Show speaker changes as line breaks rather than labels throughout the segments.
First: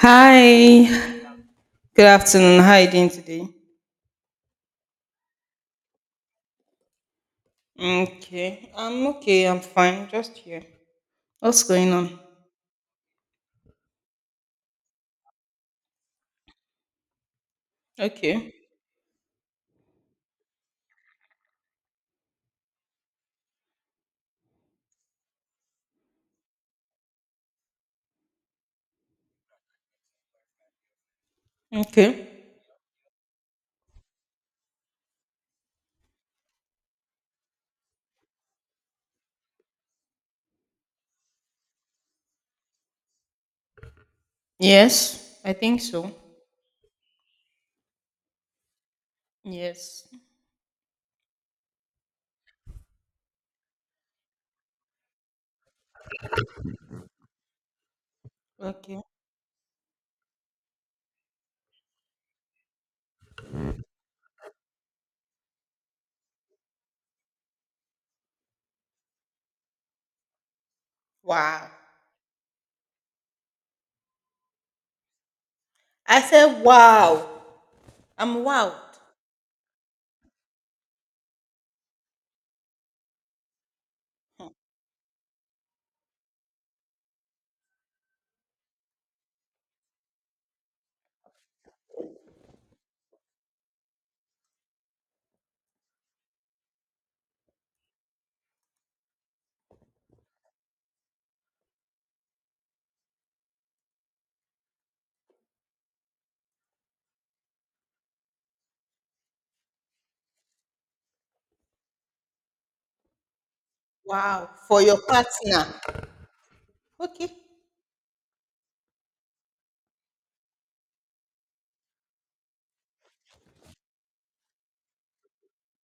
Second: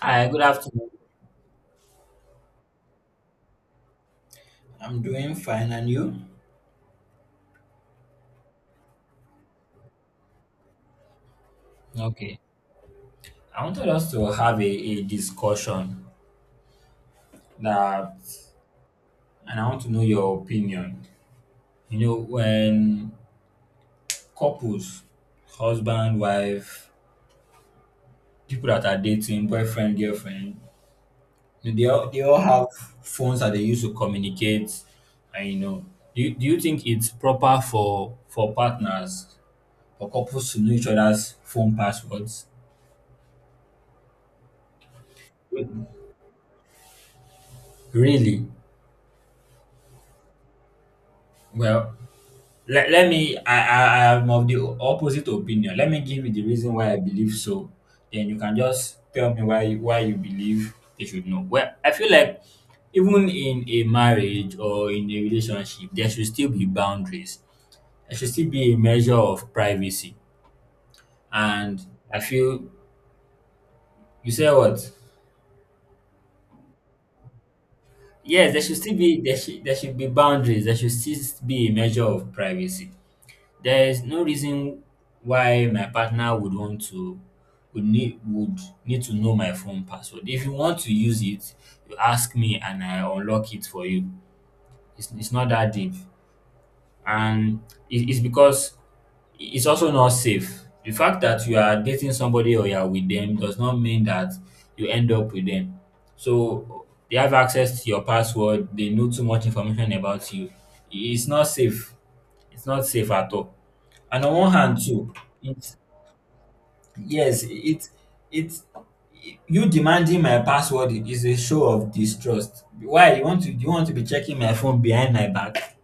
Hi, good afternoon.
Good afternoon. How are you doing today?
I'm doing fine, and you?
Okay. I'm okay. I'm fine. Just here. What's going on?
Okay. I wanted us to have a discussion that,
Okay.
and I want to know your opinion. You know, when couples, husband, wife, people that are dating, boyfriend, girlfriend, you know,
Okay.
they all have phones that they use to communicate. And you know, do you think it's proper for partners, for couples to know each other's phone passwords?
Yes, I think so.
Really?
Yes.
Well, Let, let me, I, I'm of the opposite opinion. Let me give you the reason why I believe so. Then you can just
Okay.
tell me why you believe they should know. Well, I feel like even in a marriage or in a relationship, there should still be boundaries. There should still be a measure of privacy.
Wow.
And I feel, you say what?
I said wow. I'm
Yes,
wowed.
there should be boundaries. There should still be a measure of privacy. There is no reason why my partner would want to would need to know my phone password. If you want to use it, you ask me and I unlock it for you. It's not that deep. And it's because it's also not safe. The fact that you are dating somebody or you are with them does not mean that you end up with them. So they have access to your password, they know too much information about you. It's not safe. It's not safe at all. And on
Wow.
one hand
For your
too,
partner.
it's
Okay.
yes, it you demanding my password is a show of distrust. Why you want to do you want to be checking my phone behind my back?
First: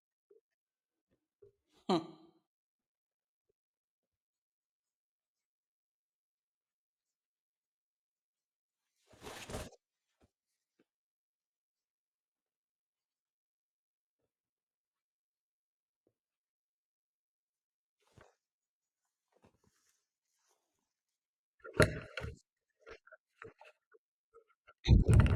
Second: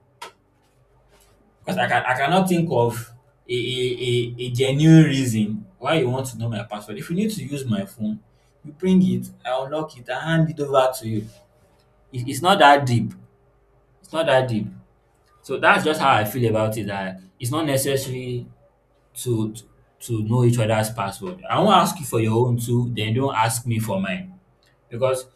Because I
Hmm.
cannot think of a genuine reason why you want to know my password. If you need to use my phone, you bring it, I unlock it, I hand it over to you. It's not that deep. It's not that deep. So that's just how I feel about it. That it's not necessary to to, to know each other's password. I won't ask you for your own too, then don't ask me for mine. Because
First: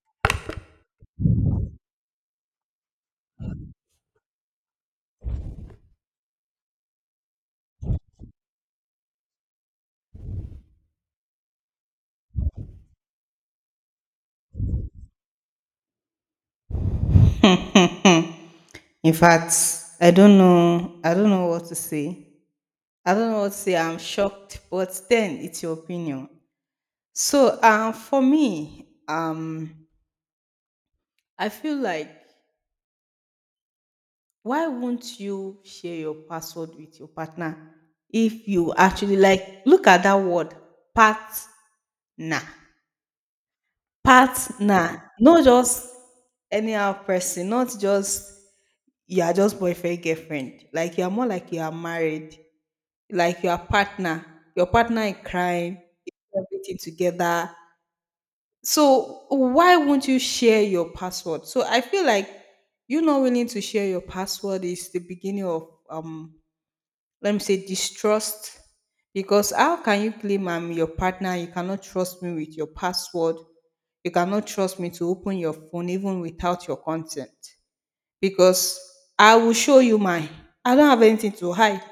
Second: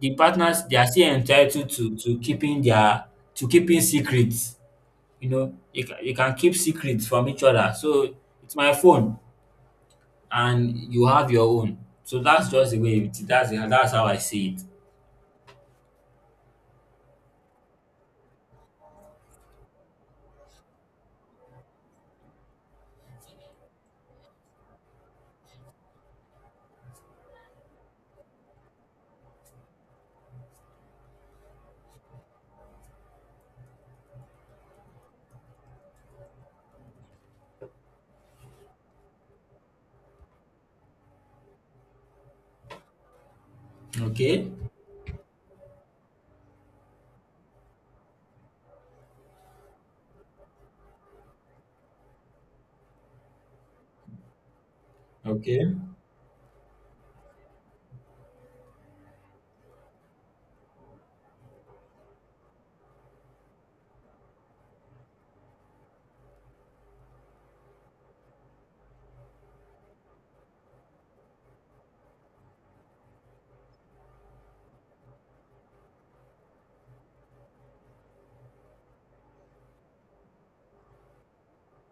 the partners they are still entitled to keeping their to keeping secrets you know, you can keep secrets from each other. So it's my phone, and you have your own. So that's just the way it. That's how I see it.
In fact, I don't know. I don't know what to say. I don't know what to say. I'm shocked, but then it's your opinion. So, for me, I feel like, why won't you share your password with your partner if you actually, like, look at that word partner.
Okay,
Partner. Not just anyhow person, not just you are just boyfriend, girlfriend. Like you are more, like you are married, like you are partner, your partner in
okay.
crime, everything together. So why won't you share your password? So I feel like you not willing to share your password is the beginning of, let me say, distrust. Because how can you claim I'm your partner? You cannot trust me with your password. You cannot trust me to open your phone even without your consent, because I will show you mine. I don't have anything to hide.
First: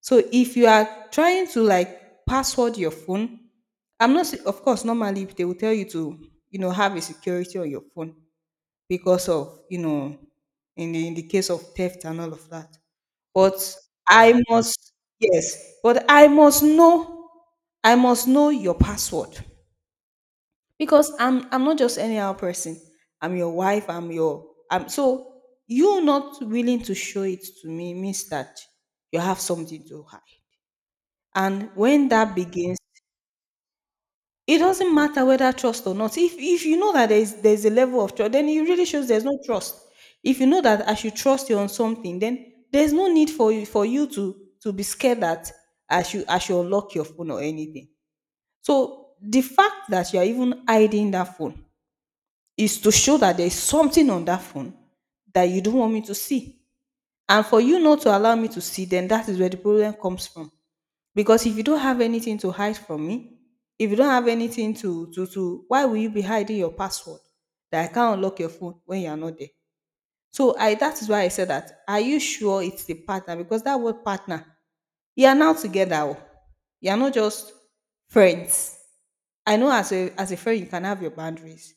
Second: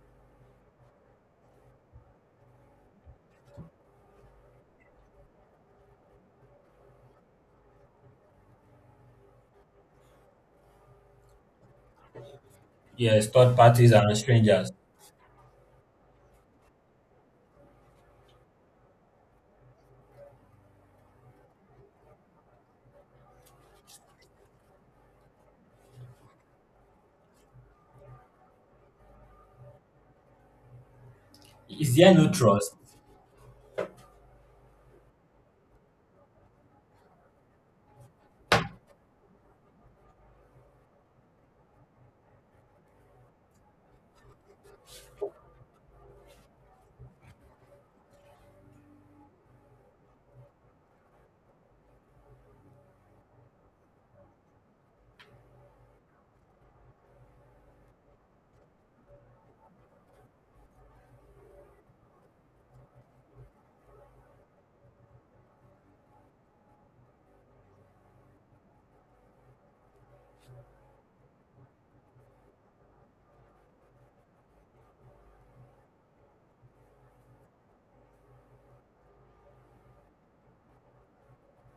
So if you are trying to like password your phone, I'm not say- of course normally they will tell you to have a security on your phone because of, in the case of theft and all of that.
Yes, third
But
parties and
I
strangers.
must Yes, but I must know, I must know your password because I'm not just any other person. I'm your wife. I'm your I'm So, you not willing to show it to me means that you have something to hide. And
Is
when
there no
that
trust?
begins, it doesn't matter whether trust or not. If you know that there's a level of trust, then it really shows there's no trust. If you know that I should trust you on something, then there's no need for you, for you to be scared that I should unlock your phone or anything. So the fact that you're even hiding that phone is to show that there's something on that phone that you don't want me to see. And for you not to allow me to see, then that is where the problem comes from. Because if you don't have anything to hide from me, if you don't have anything to why will you be hiding your password that I can't unlock your phone when you are not there? So I that is why I said that. Are you sure it's the partner? Because that word partner, you are now together, oh. You are not just friends. I know, as a friend you can have your boundaries.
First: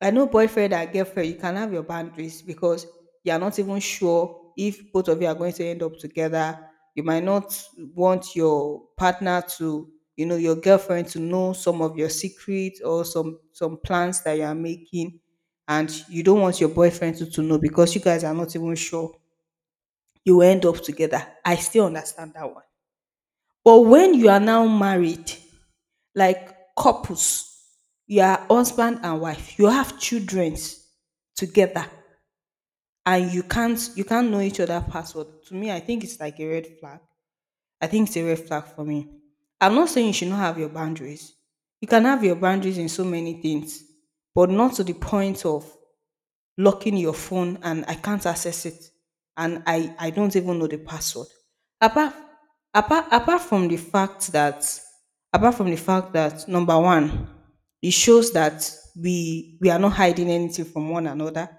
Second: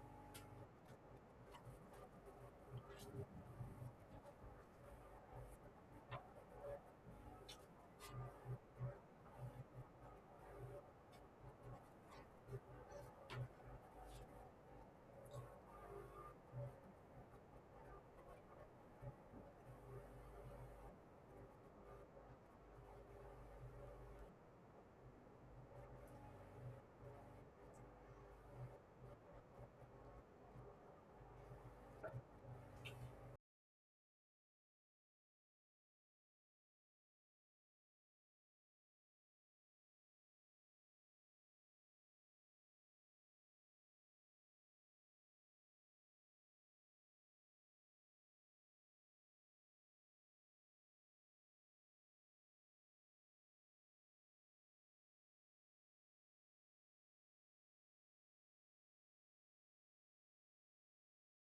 I know boyfriend and girlfriend, you can have your boundaries because you are not even sure if both of you are going to end up together. You might not want your partner to, you know, your girlfriend to know some of your secrets or some plans that you are making, and you don't want your boyfriend to know because you guys are not even sure you will end up together. I still understand that one, but when you are now married, like couples, you are husband and wife, you have children together, and you can't know each other password. To me, I think it's like a red flag. I think it's a red flag for me. I'm not saying you should not have your boundaries. You can have your boundaries in so many things, but not to the point of locking your phone and I can't access it, and I don't even know the password. Apart, apart apart from the fact that apart from the fact that number one, it shows that we are not hiding anything from one another,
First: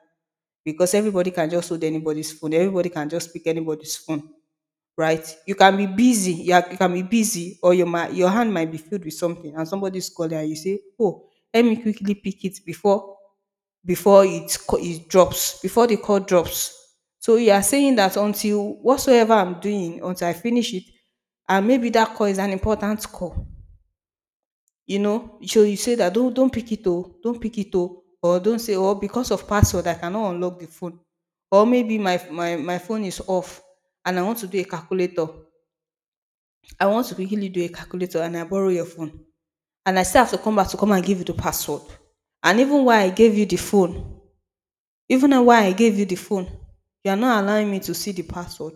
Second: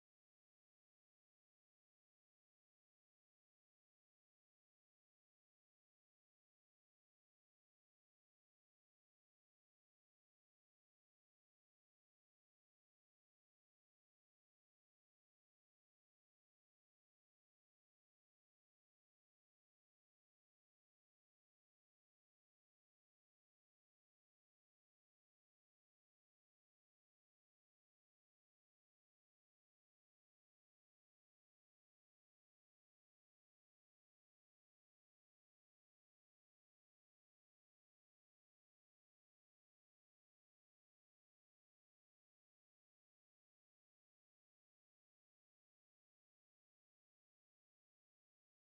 because everybody can just hold anybody's phone, everybody can just pick anybody's phone, right? You can be busy, you can be busy, or your hand might be filled with something and somebody's calling and you say, oh, let me quickly pick it before, it drops, before the call drops. So you are saying that until whatsoever I'm doing, until I finish it, and maybe that call is an important call, you know. So you say that, don't pick it oh, don't pick it oh, or don't say, oh, because of password I cannot unlock the phone. Or maybe my phone is off and I want to do a calculator, I want to quickly do a calculator and I borrow your phone, and I still have to come back to come and give you the password. And even while I gave you the phone, even though why I gave you the phone, you are not allowing me to see the password.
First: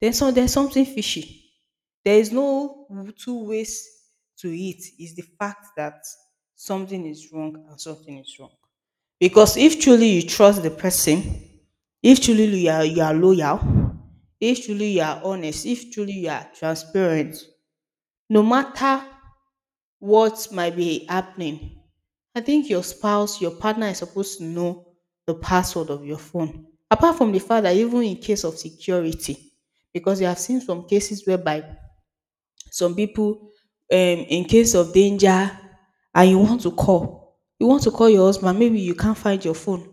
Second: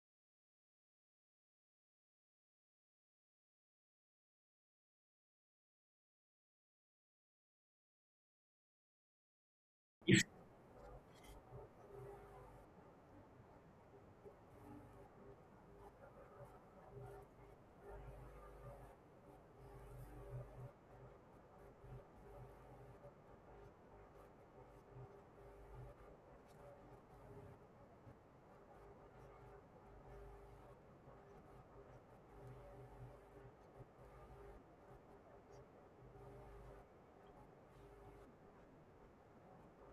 Then, so there's something fishy. There is no two ways to it. It's the fact that something is wrong, and something is wrong. Because if truly you
If-
trust the person, if truly you are loyal, if truly you are honest, if truly you are transparent, no matter what might be happening, I think your spouse, your partner is supposed to know the password of your phone. Apart from the fact that, even in case of security, because you have seen some cases whereby some people, in case of danger, and you want to call, you want to call your husband, maybe you can't find your phone,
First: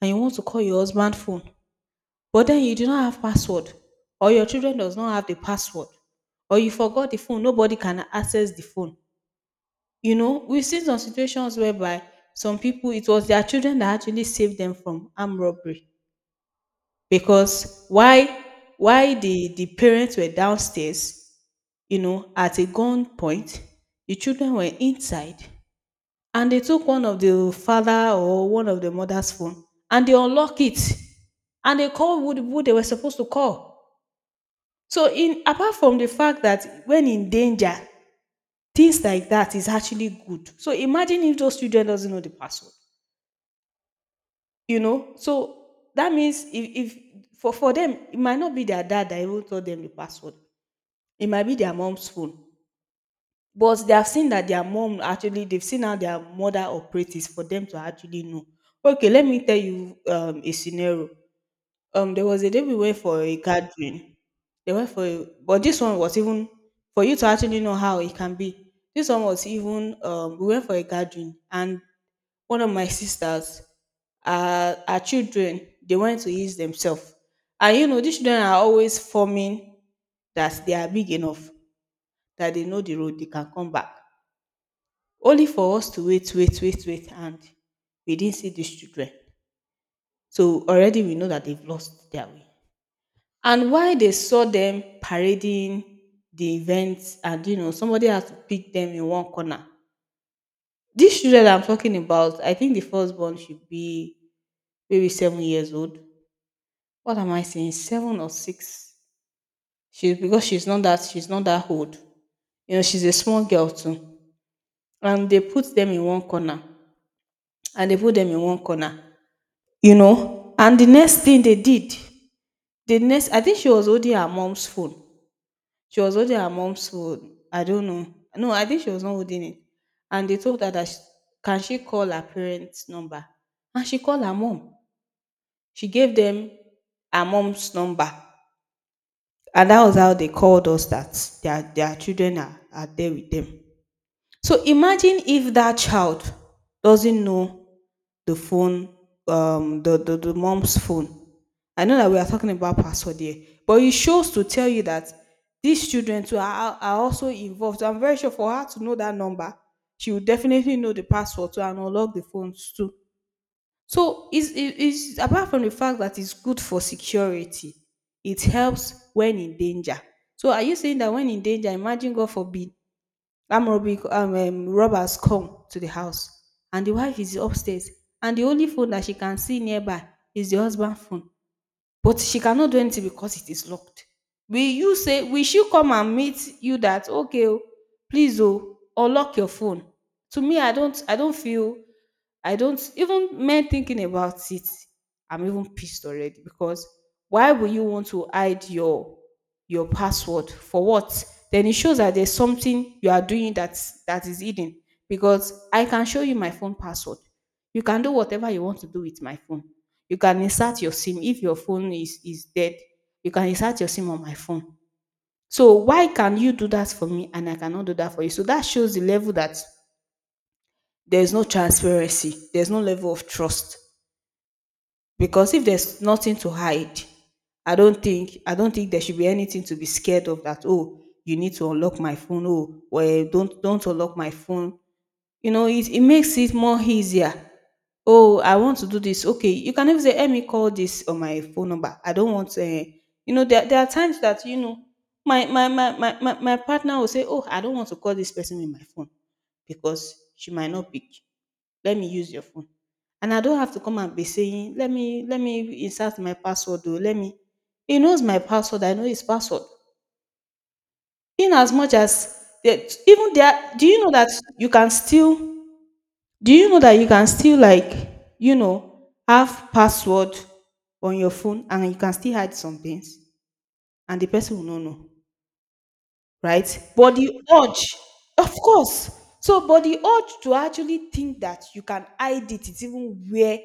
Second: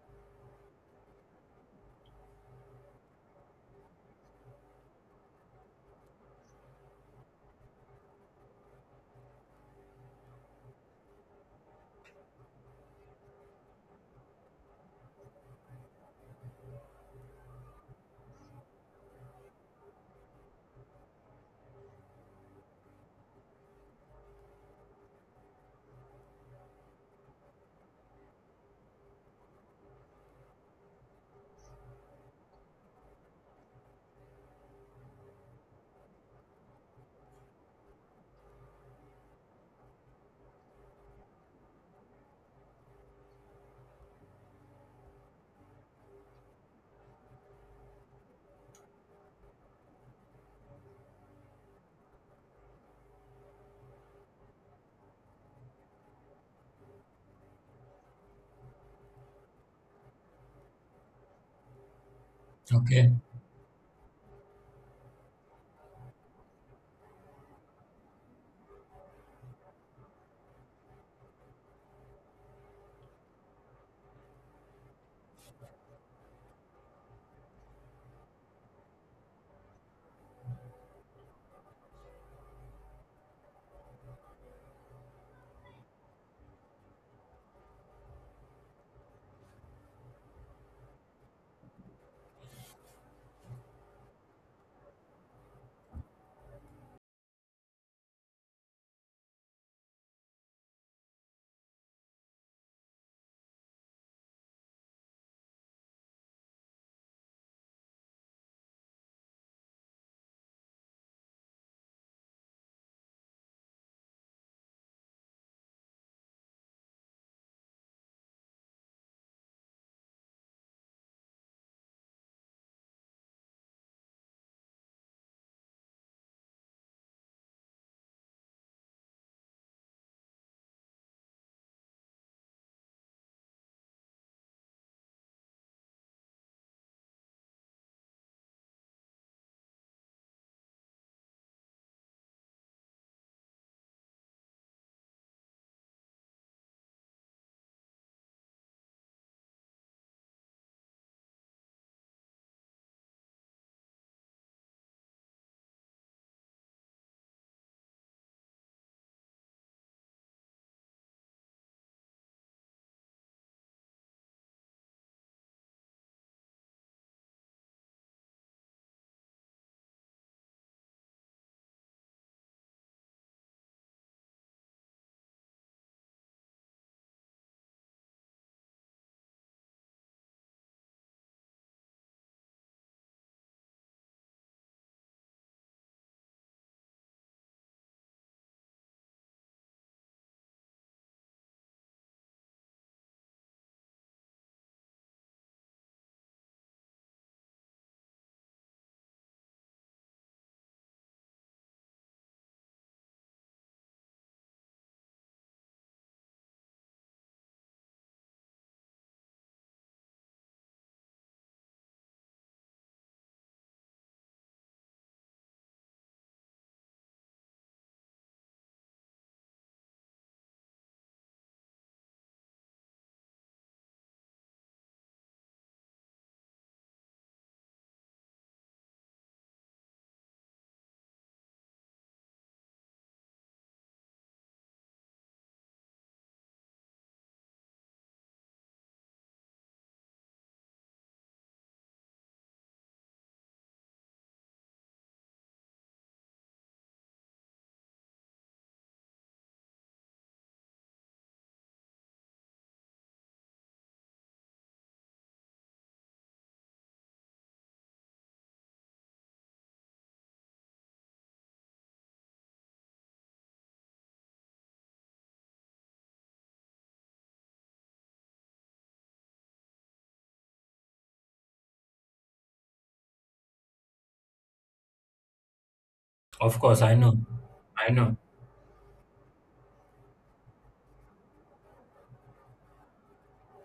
and you want to call your husband's phone, but then you do not have password, or your children does not have the password, or you forgot the phone, nobody can access the phone. We've seen some situations whereby some people, it was their children that actually saved them from armed robbery. Because, why the parents were downstairs, you know, at a gunpoint, the children were inside, and they took one of the father or one of the mother's phone, and they unlock it, and they call who they were supposed to call. So, in apart from the fact that when in danger, things like that is actually good. So imagine if those children doesn't know the password. So that means, if for them, it might not be their dad that even told them the password. It might be their mom's phone, but they have seen that their mom, actually, they've seen how their mother operates, is for them to actually know. Okay, let me tell you a scenario. There was a day we went
Okay,
for a gathering. They went for, a, but this one was even for you to actually know how it can be. This one was even, we went for a gathering, and one of my sisters, her children, they went to ease themselves, and you know, these children are always forming that they are big enough, that they know the road, they can come back. Only for us to wait, wait, wait, wait, and we didn't see these children. So already we know that they've lost their way. And while they saw them parading the events, and you know, somebody had to pick them in one corner. These children I'm talking about, I think the firstborn should be maybe 7 years old. What am I saying? 7 or 6. She, because she's not that old. You know, she's a small girl too. And they put them in one corner. And they put them in one corner. You know? And the next thing they did, the next I think she was holding her mom's phone. She was holding her mom's phone. I don't know. No, I think she was not holding it. And they told her that, sh can she call her parents' number? And she called her mom. She gave them her mom's number. And that was how they called us that their children are there with them. So imagine if that child doesn't know the phone, the, the mom's phone. I know that we are talking about password here, but it shows to tell you that these children too are also involved. I'm very sure for her to know that number, she will definitely know the password to and unlock the phones too. So it's apart from the fact that it's good for security, it helps when in danger. So are you saying that when in danger, imagine, God forbid, that robbers come to the house, and the wife is upstairs, and the only phone that she can see nearby is the husband phone, but she cannot do anything because it is locked. Will she come and meet you that, okay, oh please oh, or lock your phone? To me, I don't feel. I don't even men thinking about it, I'm even pissed already. Because why would you want to hide your password? For what? Then it shows that there's something you are doing that is hidden, because I can show you my phone password. You can do whatever you want to do with my phone. You can insert your SIM if your phone is dead. You can insert your SIM on my phone. So why can you do that for me and I cannot do that for you? So that shows the level that there's no transparency, there's no level of trust. Because if there's nothing to hide, I don't think there should be anything to be scared of. That, oh, you need to unlock my phone. Oh, well, don't unlock my phone. You know, it makes it more easier. Oh, I want to do this. Okay, you can even say, let me call this on my phone number. I don't want to, you know, there are times that, my partner will say, oh, I don't want to call this person with my phone because she might not pick. Let me use your phone. And I don't have to come and be saying, let me insert my password, or let me. He knows my password. I know his password, in as much as that. Even there, do you know that you can still. Do you know that you can still, like, have password on your phone and you can still hide some things and the person will not know,
of
right?
course I
But
know,
the urge,
I know.
of course. So, but the urge to actually think that you can hide it is even where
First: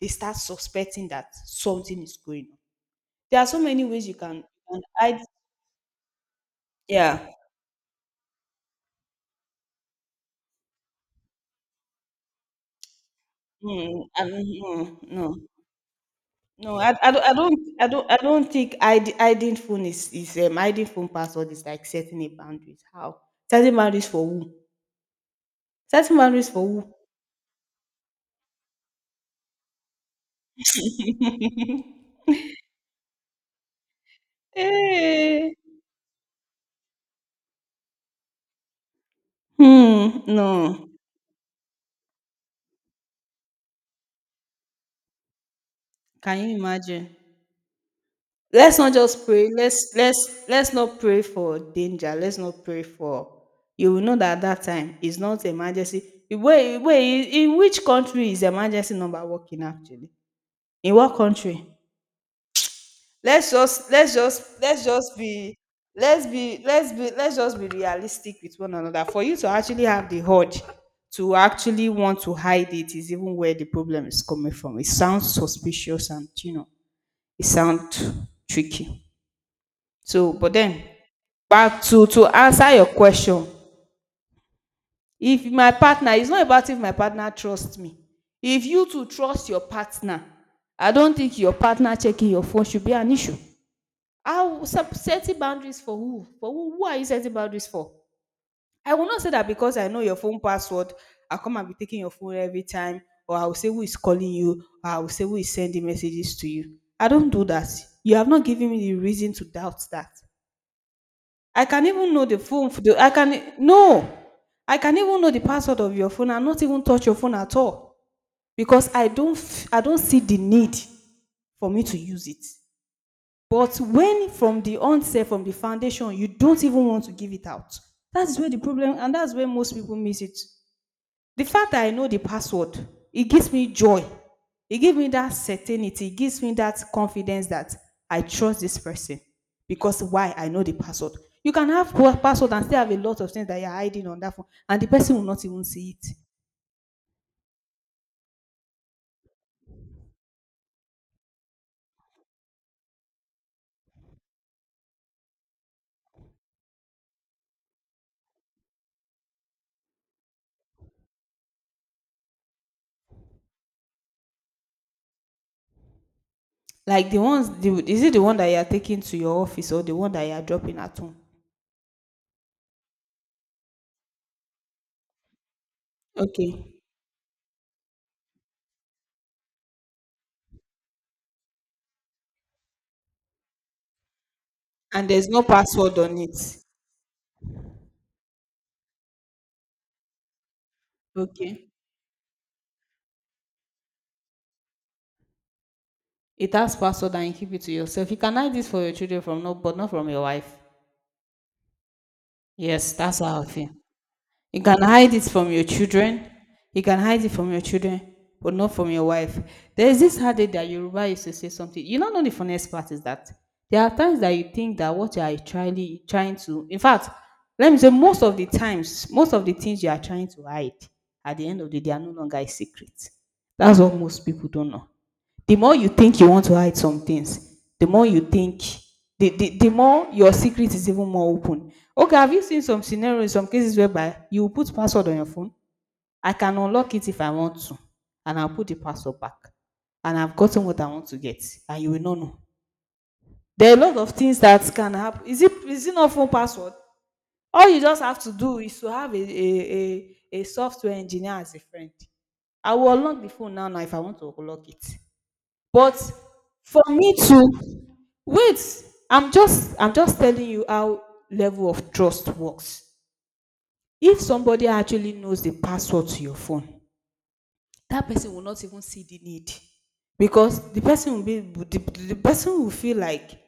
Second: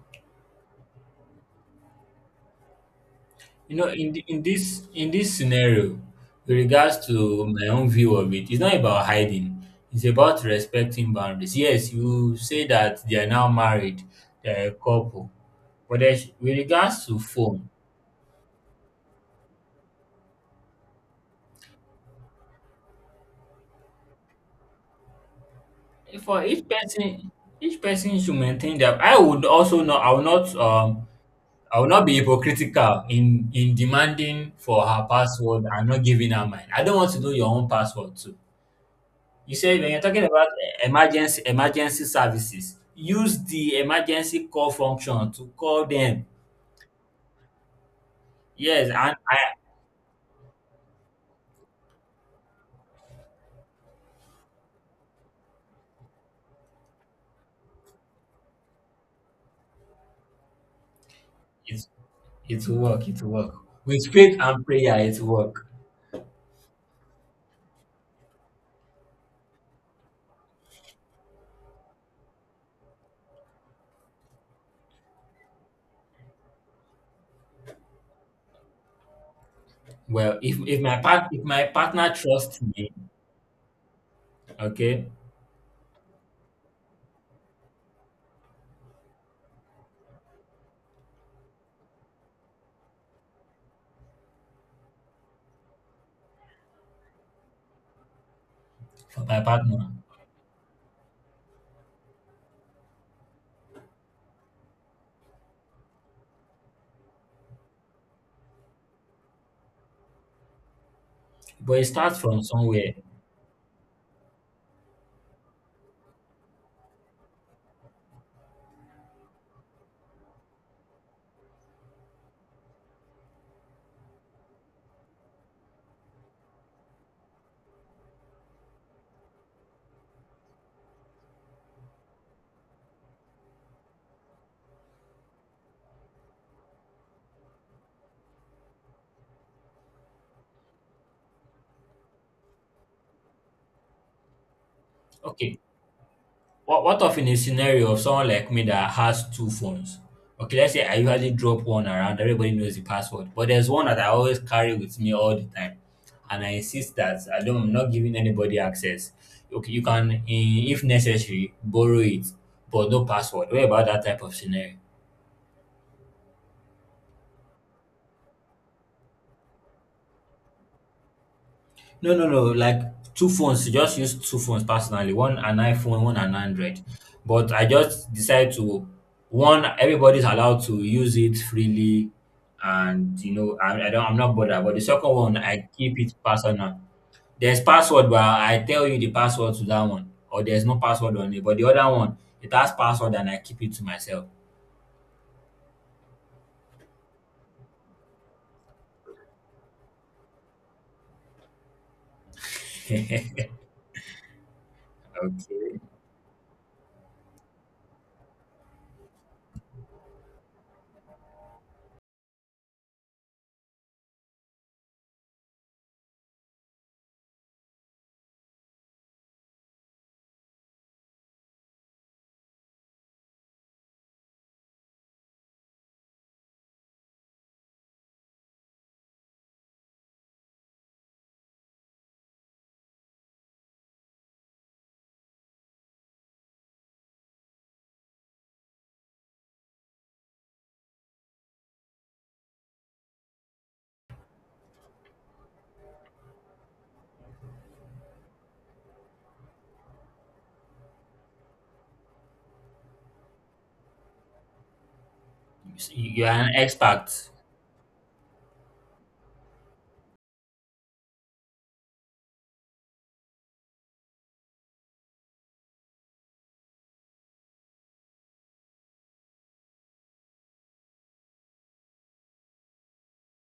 they start suspecting that something is going on. There are so
You
many
know,
ways
in the,
you can
in
hide.
this scenario, with regards
Yeah.
to my own view of it, it's not about hiding. It's about respecting boundaries. Yes, you say that they are now married,
Mm, and,
they're a
mm,
couple,
no.
but there's with
No,
regards
I,
to
don't, I don't,
phone,
I don't, I don't think id, hiding phone is hiding phone password is like setting a boundaries. How setting boundaries for who? Setting
if for
boundaries for who?
each person should maintain their. I would also not. I will not. I will not be hypocritical in demanding for her
Hey.
password and not giving her mine. I don't want to know your own password too. You say when you're talking
Hmm. No.
about emergency services, use the emergency call function to call them.
Can you imagine? Let's
Yes,
not
and I.
just pray. Let's not pray for danger. Let's not pray for. You will know that that time is not emergency. Wait, wait. In which country is emergency number working actually? In what country?
It's it will work. It will
let's
work
just
with
let's
faith
just
and
let's
prayer.
just
It will
be.
work.
Let's just be realistic with one another. For you to actually have the urge to actually want to hide it is even where the problem is coming from. It sounds suspicious, and, you know, it sounds tricky. So
Well,
but
if
then,
my part if my
back to
partner trusts
answer your
me,
question.
okay,
If my partner, it's not about if my partner trusts me. If you to trust your partner, I don't think your partner checking your phone should be an issue. How sep- setting boundaries for who? For who? Who are you setting boundaries for? I will not
for
say
my
that because
partner.
I know your phone password, I'll come and be taking your phone every time, or I will say who is calling you, or I will say who is sending messages to you. I don't do that. You have not given me the reason to doubt that. I
But it
can even
starts
know the
from
phone. For
somewhere.
the, I can no. I can even know the password of your phone and not even touch your phone at all, because I don't. F- I don't see the need for me to use it. But when from the onset, from the foundation, you don't even want to give it out, that's where the problem, and that's where most people miss it. The fact that I know the password, it gives me joy. It gives me that certainty. It gives me that confidence that I trust this person. Because why? I know the password. You can have poor password and still have a lot of things that you're hiding on that phone, and the person will not
Okay,
even see it.
what of in a scenario of someone like me that has two phones? Okay, let's say I usually drop one around, everybody knows the password. But there's one that I always carry with me all the time. And I insist that I'm not giving anybody access. Okay, you can if necessary borrow it, but no password. What about that type of scenario?
Like the ones, the, is it the one that you're taking to your office or the one that you're dropping at home?
No, No. Like two phones. You just use two phones personally. One an iPhone, one an
Okay.
Android. But I just decided to one. Everybody's allowed to use it freely, and you know, I don't. I'm not bothered. But the
And
second
there's
one,
no
I
password
keep it
on it.
personal. There's password, but I tell you the password to that one, or there's no password on it. But the
Okay.
other one, it has password, and I keep it to myself.
It has password and you keep it to yourself. You can hide this for your children from, no, but not from your wife. Yes, that's how I
Okay,
feel. You can hide it from your
you
children. You can hide it from your children, but not from your wife. There is this adage that Yoruba used to say something. You don't know. The funniest part is that there are times that you think that what you are trying to. In fact, let me say most of the times, most of the things you are trying to hide, at the end of the day, they are no longer a secret. That's what most people don't know. The more you think you want to hide some things, the more you think, the more your secret is even more open. Okay, have you seen some scenarios, some cases whereby you put password on your phone? I can unlock it if I want to, and I'll put the password back. And I've gotten what I want to get, and you will not know. There are a lot of things that can happen. Is it not phone password? All you just have to do is to have a software engineer as a friend. I will unlock the phone now, now, if I want to unlock it. But
are an
for me
expert.
to, wait, I'm just telling you how level of trust works. If somebody actually knows the password to your phone, that person will not even see the need, because the person will be the person will feel like,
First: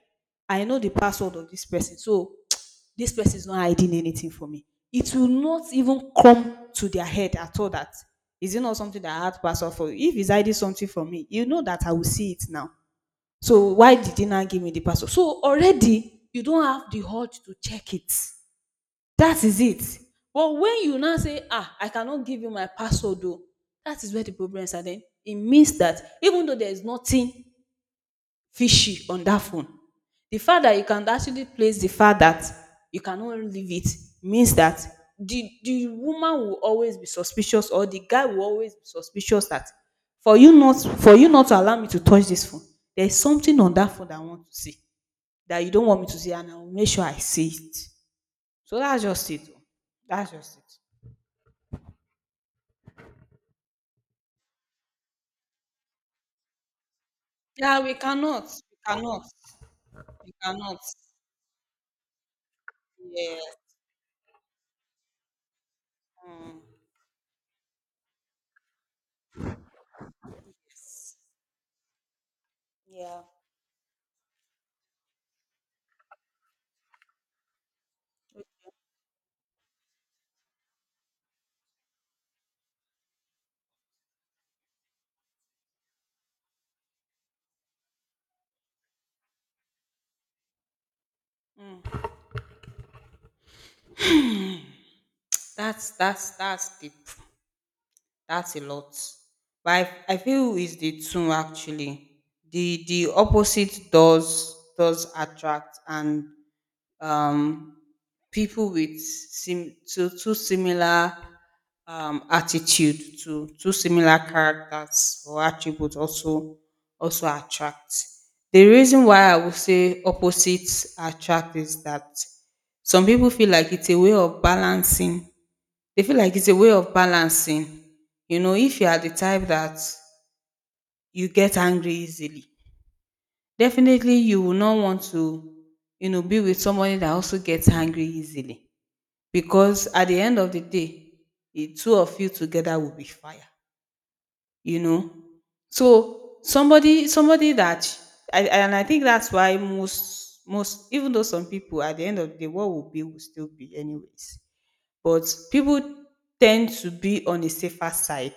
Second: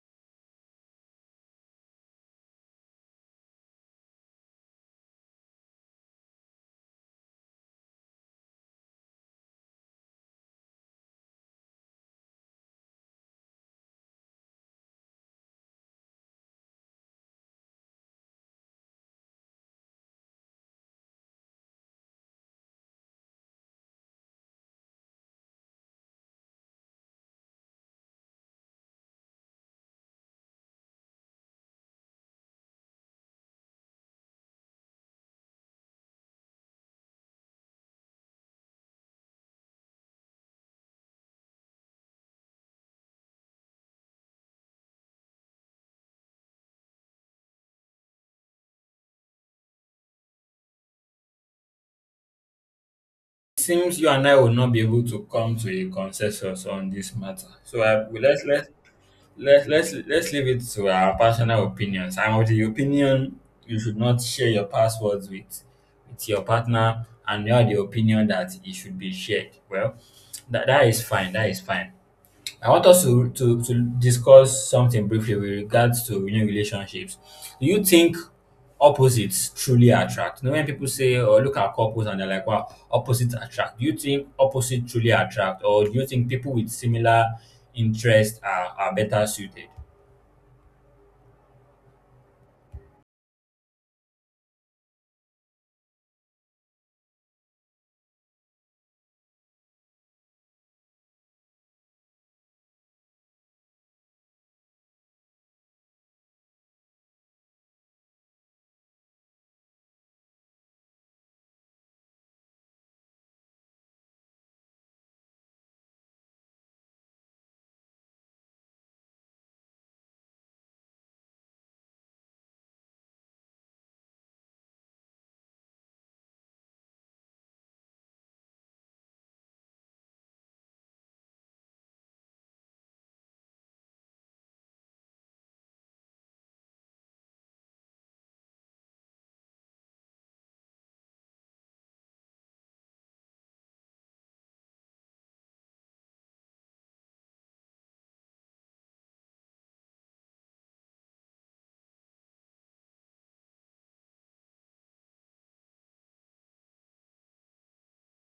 I know the password of this person, so this person is not hiding anything from me. It will not even come to their head at all that, is it not something that I had password for? If he's hiding something from me, you know that I will see it now. So why did he not give me the password? So already you don't have the heart to check it. That is it. But when you now say, ah, I cannot give you my password, though, that is where the problem is. Then it means that even though there is nothing fishy on that phone, the fact that you can actually place the fact that you cannot leave it means that the woman will always be suspicious, or the guy will always be suspicious that, for you not to allow me to touch this phone, there is something on that phone that I want to see that you don't want me to see, and I will make sure I see it. So that's just it. Oh. That's just it.
Seems you and I will not be able to come to a consensus on this matter. So
Yeah,
I,
we
let's
cannot.
let
We cannot.
let let's
We
leave it
cannot.
to our personal opinions. I'm of the opinion
Yeah.
you should not share your passwords with your partner, and you're the opinion that it should be shared. Well, that that is fine. That is fine. I want us
Yeah.
to discuss something briefly with regards to you know, relationships. Do you think opposites truly attract? You know, when people say, or look at couples and they're like, wow, opposites attract. Do you think opposites truly attract? Or do you think people with similar interests are better suited?
That's the That's a lot. But I feel it's the two actually. The opposite does attract, and um people with sim two similar attitude to two similar characters or attributes also attract. The reason why I would say opposites attract is that some people feel like it's a way of balancing. They feel like it's a way of balancing. You know, if you are the type that you get angry easily, definitely you will not want to, you know, be with somebody that also gets angry easily. Because at the end of the day, the two of you together will be fire. You know? So somebody that I, and I think that's why most, even though some people at the end of the day, what will be will still be anyways. But people tend to be on a safer side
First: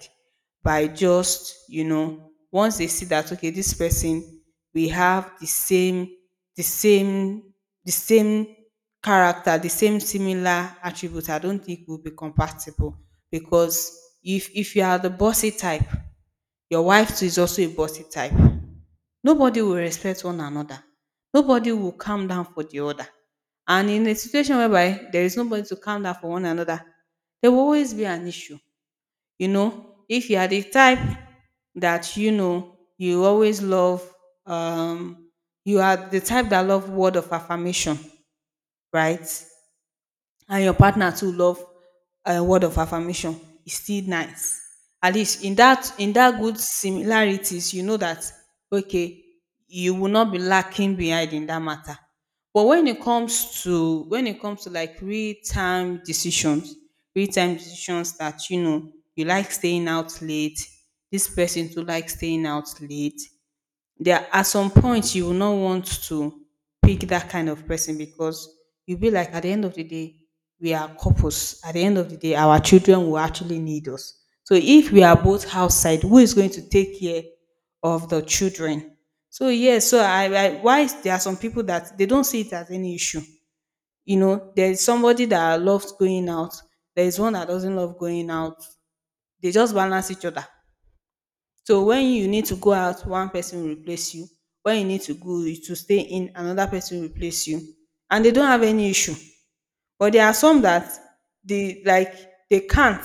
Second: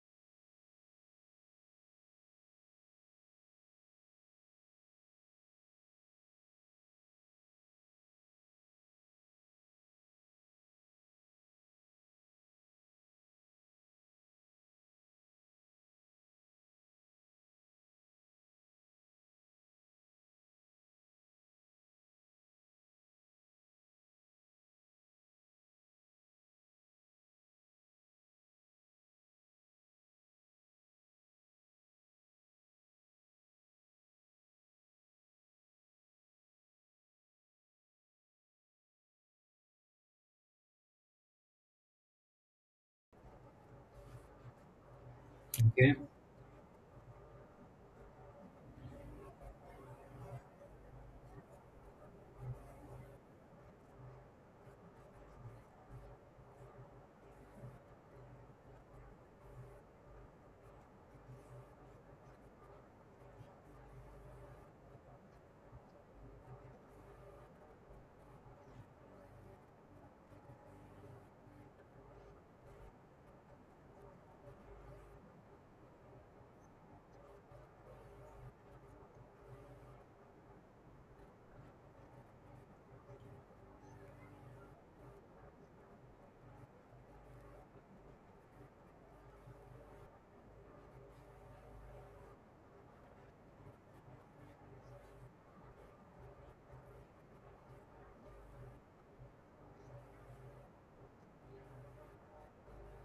by just, you know, once they see that okay, this person, we have the same, the same the same character, the same similar attributes, I don't think we'll be compatible. Because if you are the bossy type, your wife too is also a bossy type. Nobody will respect one another. Nobody will calm down for the other. And in a situation whereby there is nobody to calm down for one another, there will always be an issue. You know, if you are the type that you know you always love, um, you are the type that love word of affirmation, right? And your partner too love a word of affirmation, is still nice. At least in that,
Okay.
in that good similarities, you know that okay, you will not be lacking behind in that matter. But when it comes to like real time decisions that you know, you like staying out late, this person too like staying out late, there at some point you will not want to pick that kind of person, because you'll be like, at the end of the day we are couples, at the end of the day our children will actually need us. So if we are both outside, who is going to take care of the children? So yes, so I why there are some people that they don't see it as any issue. You know, there's somebody that loves going out, there's one that doesn't love going out, they just balance each other. So when you need to go out, one person will replace you. When you need to go to stay in, another person will replace you. And they don't have any issue. But there are some that they like, they can't,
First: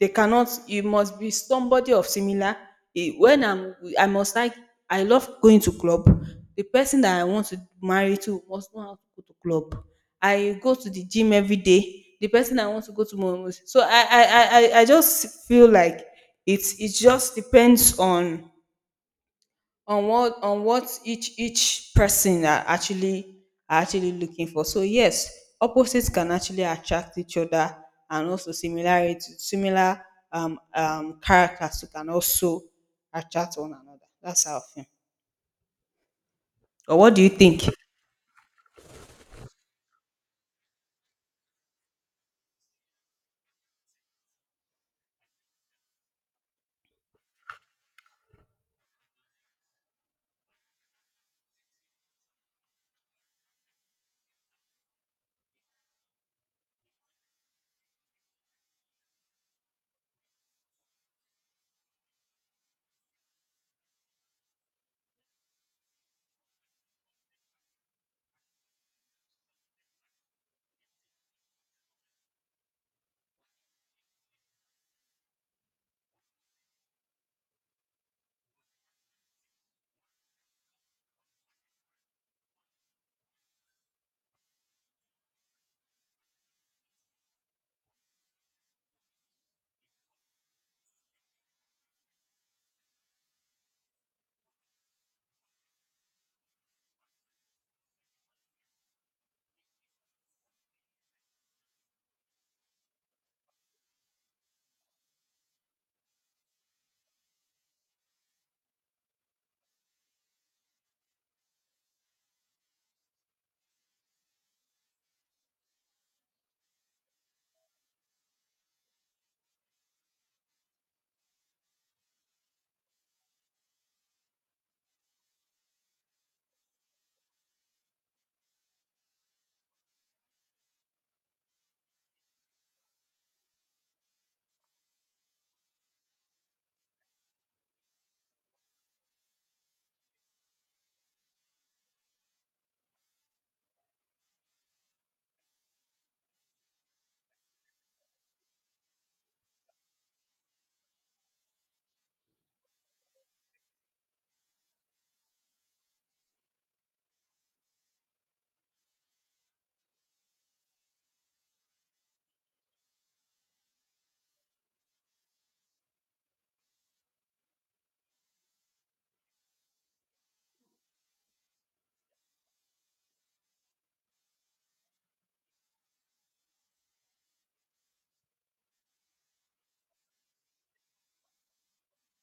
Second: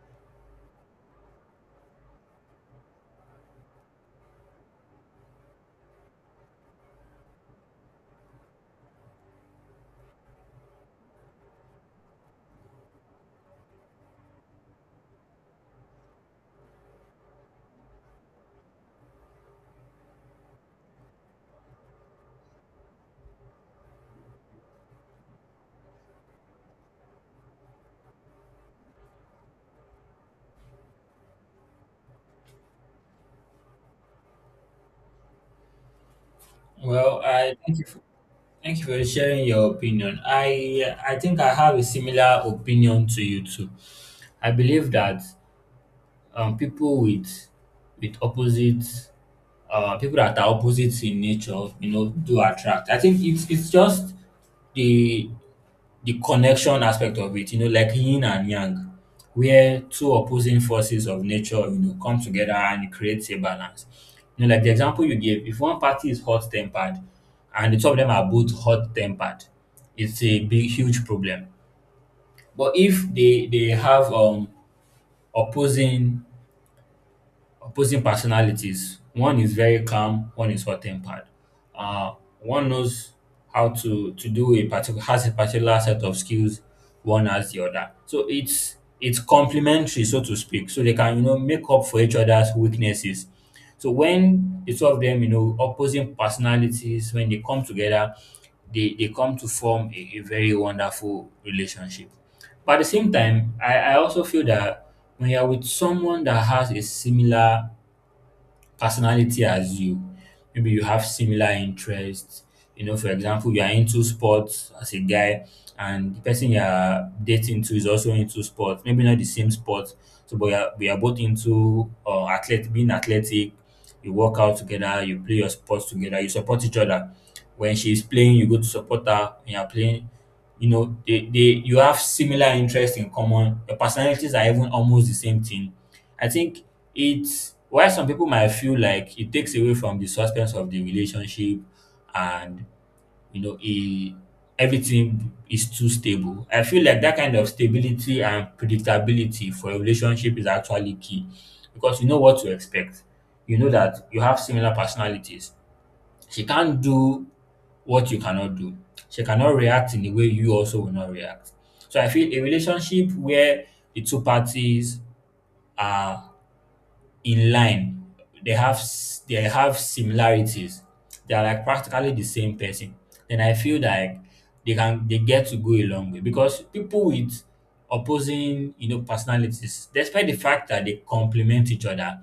they cannot you must be somebody of similar, when I must like, I love going to club, the person that I want to marry to must know how to go to club. I go to the gym every day, the person I want to go to must, so I just feel like it's it just depends on what each person are actually, looking for. So yes, opposites can actually attract each other, and also similar characters can also attract one another. That's how I feel. Or what
Well,
do you
I
think?
thank you for sharing your opinion. I think I have a similar opinion to you too. I believe that people with opposite people that are opposites in nature, you know, do attract. I think it's just the the connection aspect of it, you know, like yin and yang, where two opposing forces of nature, you know, come together and it creates a balance. You know, like the example you gave, if one party is hot tempered and the two of them are both hot tempered, it's a big huge problem. But if they have opposing personalities. One is very calm, one is hot tempered. Uh, one knows how to do a particular has a particular set of skills, one has the other. So it's complementary, so to speak. So they can you know make up for each other's weaknesses. So when the two of them, you know, opposing personalities, when they come together, they come to form a very wonderful relationship. But at the same time, I also feel that when you're with someone that has a similar personality as you. Maybe you have similar interests. You know, for example, you are into sports as a guy, and the person you are dating to is also into sports. Maybe not the same sport, so but we are both into athletic, being athletic. You work out together, you play your sports together, you support each other. When she is playing, you go to support her. When you are playing, you know, they you have similar interests in common. Your personalities are even almost the same thing. I think it's why some people might feel like it takes away from the suspense of the relationship and you know it, everything is too stable. I feel like that kind of stability and predictability for a relationship is actually key because you know what to expect. You know that you have similar personalities. She can't do what you cannot do. She cannot react in a way you also will not react. So I feel a relationship where the two parties are in line. They have they have similarities. They are like practically the same person. Then I feel like they get to go a long way because people with opposing you know personalities, despite the fact that they complement each other,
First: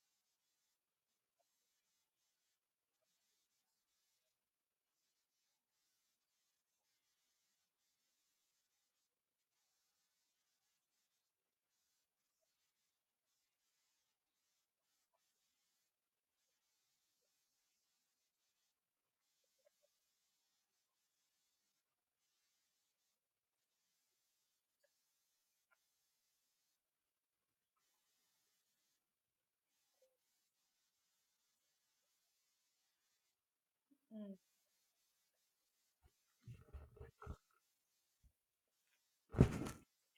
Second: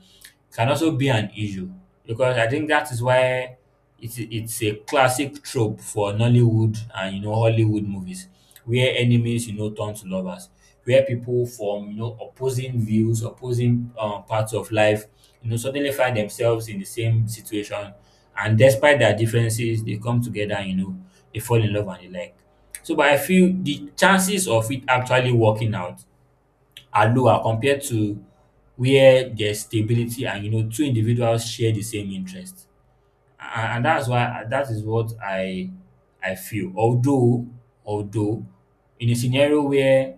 can also be an issue because I think that is why it's a classic trope for Nollywood and you know Hollywood movies where enemies you know turn to lovers, where people from you know opposing views, opposing parts of life, you know, suddenly find themselves in the same situation, and despite their differences, they come together. And, you know, they fall in love and they like. So, but I feel the chances of it actually working out are lower compared to where there's stability and you know two individuals share the same interest and, that's why that is what I feel. Although in a scenario where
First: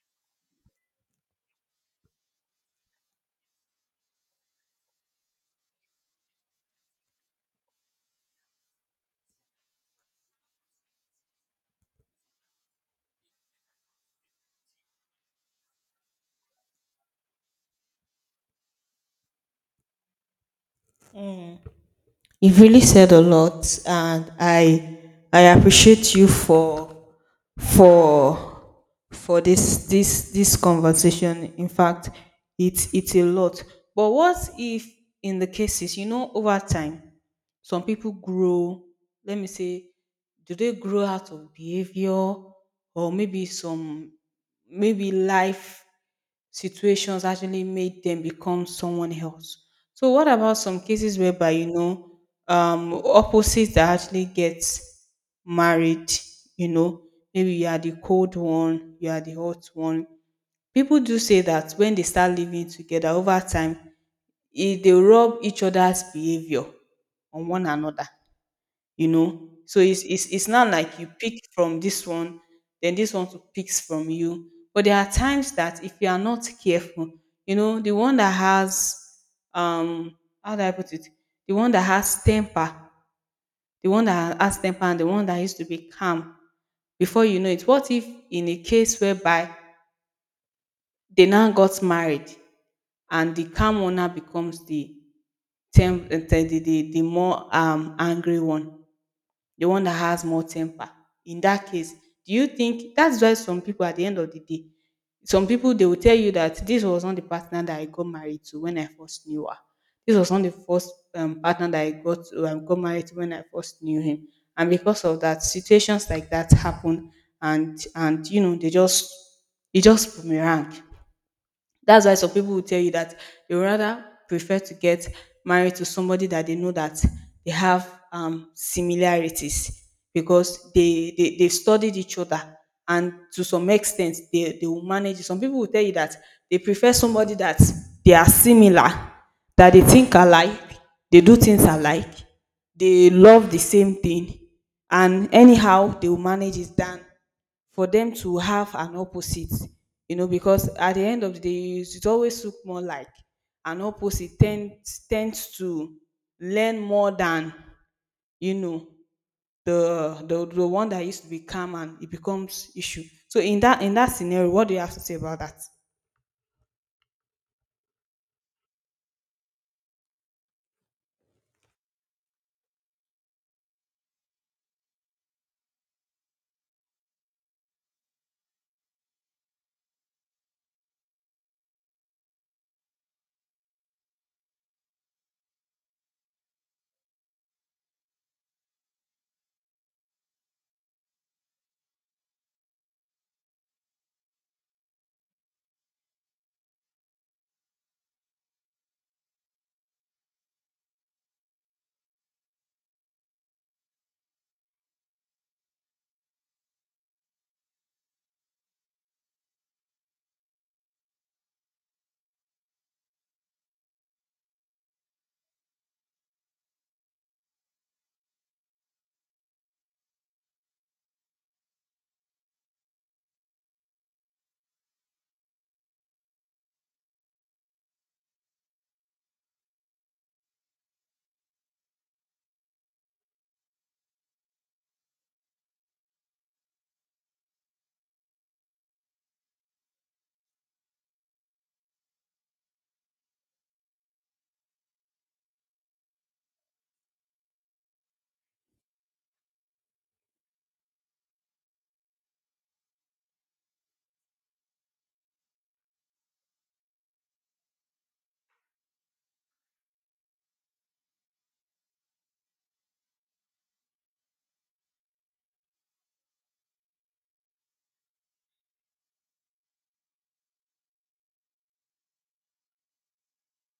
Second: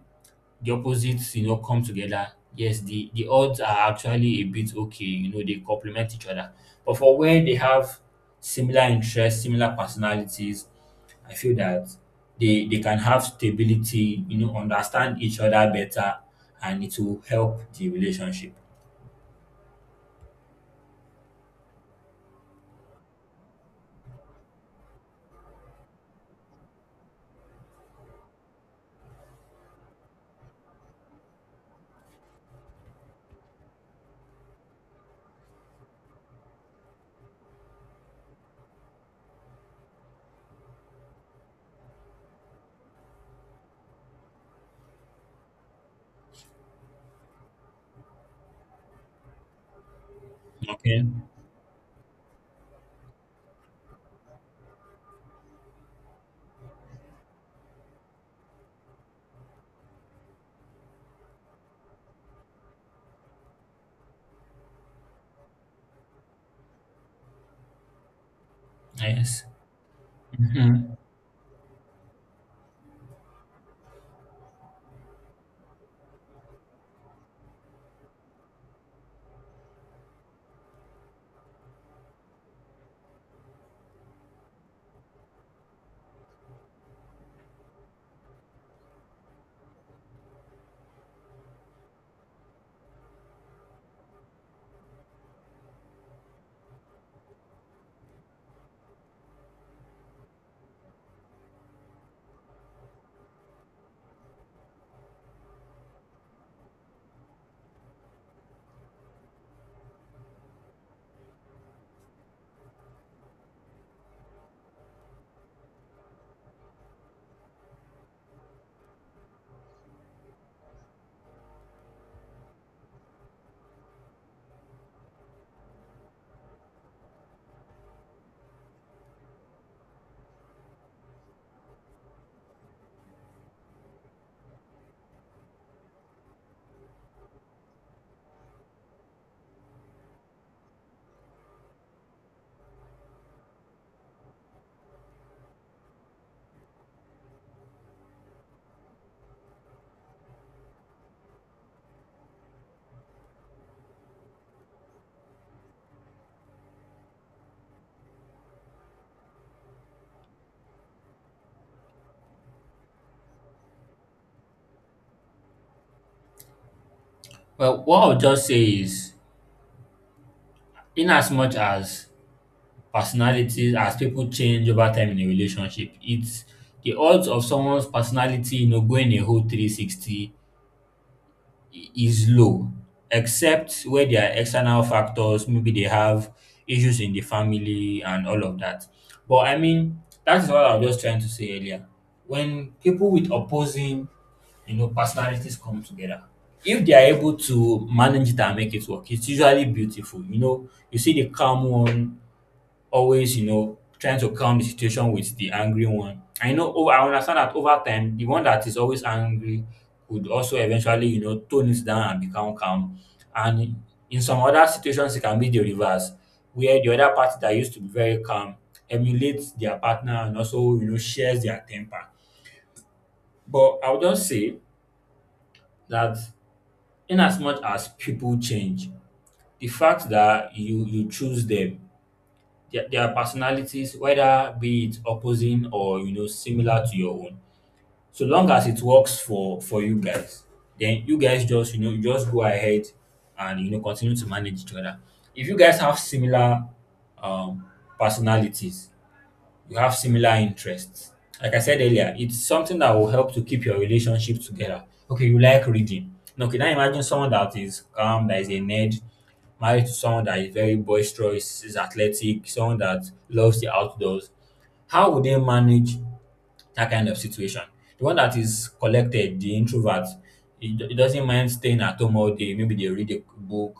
the opposites, you know, come together, yes, the odds are actually a bit okay. You know, they complement each other. But for where they have similar interests, similar personalities, I feel that they can have stability. You know, understand each other better, and it will help the relationship.
You've really said a lot, and I appreciate you for for this conversation. In fact, it's a lot. But what if in the cases, you know, over time, some people grow, let me say, do they grow out of behavior? Or maybe some, maybe life situations actually made them become someone else. So what about some
Okay.
cases whereby, you know, um, opposites that actually get married? You know, maybe you are the cold one, you are the hot one. People do say that when they start living together over time, they rub each other's behavior on one another. You
Yes.
know, so it's it's not
Mhm.
like you pick from this one then this one too picks from you. But there are times that if you are not careful, you know, the one that has, um, how do I put it, the one that has temper, and the one that used to be calm, before you know it, what if in a case whereby they now got married and the calm one now becomes the the more, um, angry one, the one that has more temper. In that case, do you think that's why some people at the end of the day, some people they will tell you that this was not the partner that I got married to when I first knew her? This was not the first, partner that I got to, got married to when I first knew him. And because of that, situations like that happen, and you know they just, it just boomerang. That's why some people will tell you that they would rather prefer to get married to somebody that they know that they have, similarities, because they they've studied each other and to some extent they will manage it. Some people will tell you that they prefer somebody that they are similar, that they think alike, they do things alike, they love the same thing, and anyhow they will manage it, than for them to have an opposite. You know, because at the end of the day, it always look more like an opposite tends to learn more than, you know, the one that used to be calm, and it becomes issue. So in that scenario, what do you have to say about that?
Well, what I'll just say is, in as much as personalities as people change over time in a relationship, it's the odds of someone's personality you know going a whole 360 is low, except where there are external factors, maybe they have issues in the family and all of that. But I mean that's what I was just trying to say earlier, when people with opposing you know personalities come together, if they are able to manage it and make it work, it's usually beautiful. You know, you see the calm one always, you know, trying to calm the situation with the angry one. I understand that over time, the one that is always angry would also eventually, you know, tone it down and become calm. And in some other situations, it can be the reverse, where the other party that used to be very calm emulates their partner and also, you know, shares their temper. But I would just say that, in as much as people change, the fact that you choose them, their personalities, whether be it opposing or you know similar to your own. So long as it works for you guys, then you guys just you know you just go ahead and you know continue to manage each other. If you guys have similar um, personalities, you have similar interests. Like I said earlier, it's something that will help to keep your relationship together. Okay, you like reading. Okay, now, can I imagine someone that is calm, that is a nerd, married to someone that is very boisterous, is athletic, someone that loves the outdoors. How would they manage that kind of situation. The one that is collected, the introvert, he doesn't mind staying at home all day. Maybe they read a book,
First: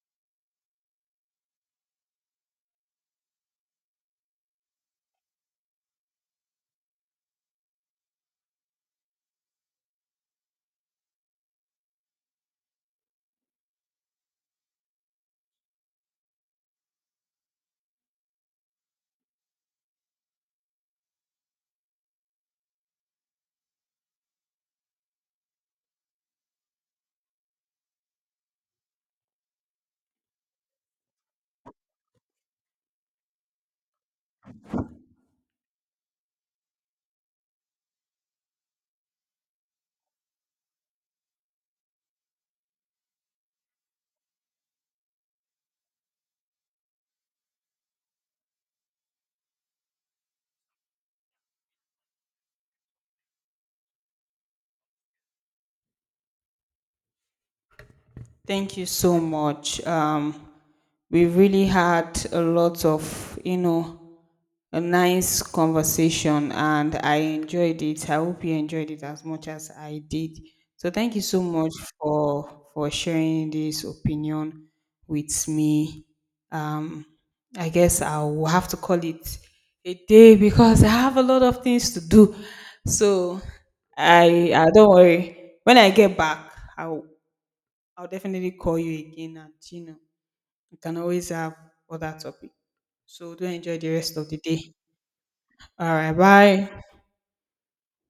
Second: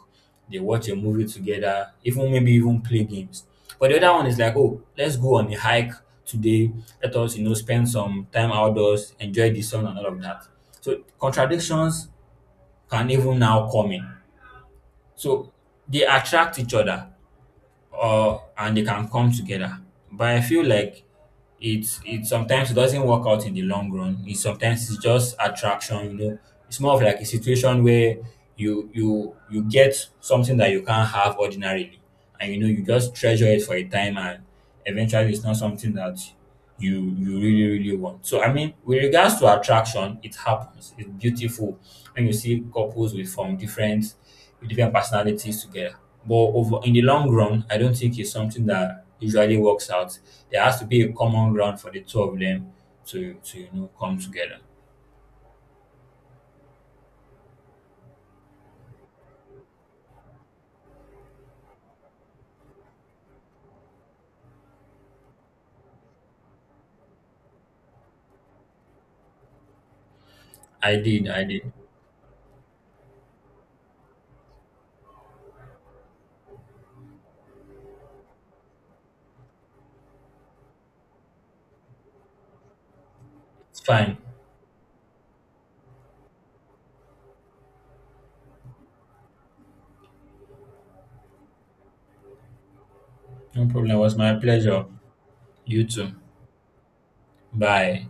they watch a movie together, even maybe even play games. But the other one is like, oh, let's go on a hike today. Let us, you know, spend some time outdoors, enjoy the sun and all of that. So contradictions can even now come in. So they attract each other or and they can come together. But I feel like it sometimes it doesn't work out in the long run. It sometimes it's just attraction, you know. It's more of like a situation where you get something that you can't have ordinarily, and you know you just treasure it for a time, and eventually it's not something that you really really want. So I mean, with regards to attraction, it happens. It's beautiful when you see couples with from different with different personalities together. But over in the long run, I don't think it's something that usually works out. There has to be a common ground for the two of them to you know come together.
Thank you so much. We really had a lot of, you know, a nice conversation, and I enjoyed it. I hope you enjoyed it as much as I did. So
I
thank you
did,
so
I did.
much for sharing this opinion with me. Um, I guess I'll have to call it a day because I have a lot of things to do. So
It's fine.
I don't worry. When I get back, I'll I'll definitely call you again, and you know we can always have other topic. So do
No
enjoy the
problem. It was
rest of
my
the day.
pleasure. You
All
too.
right, bye.
Bye.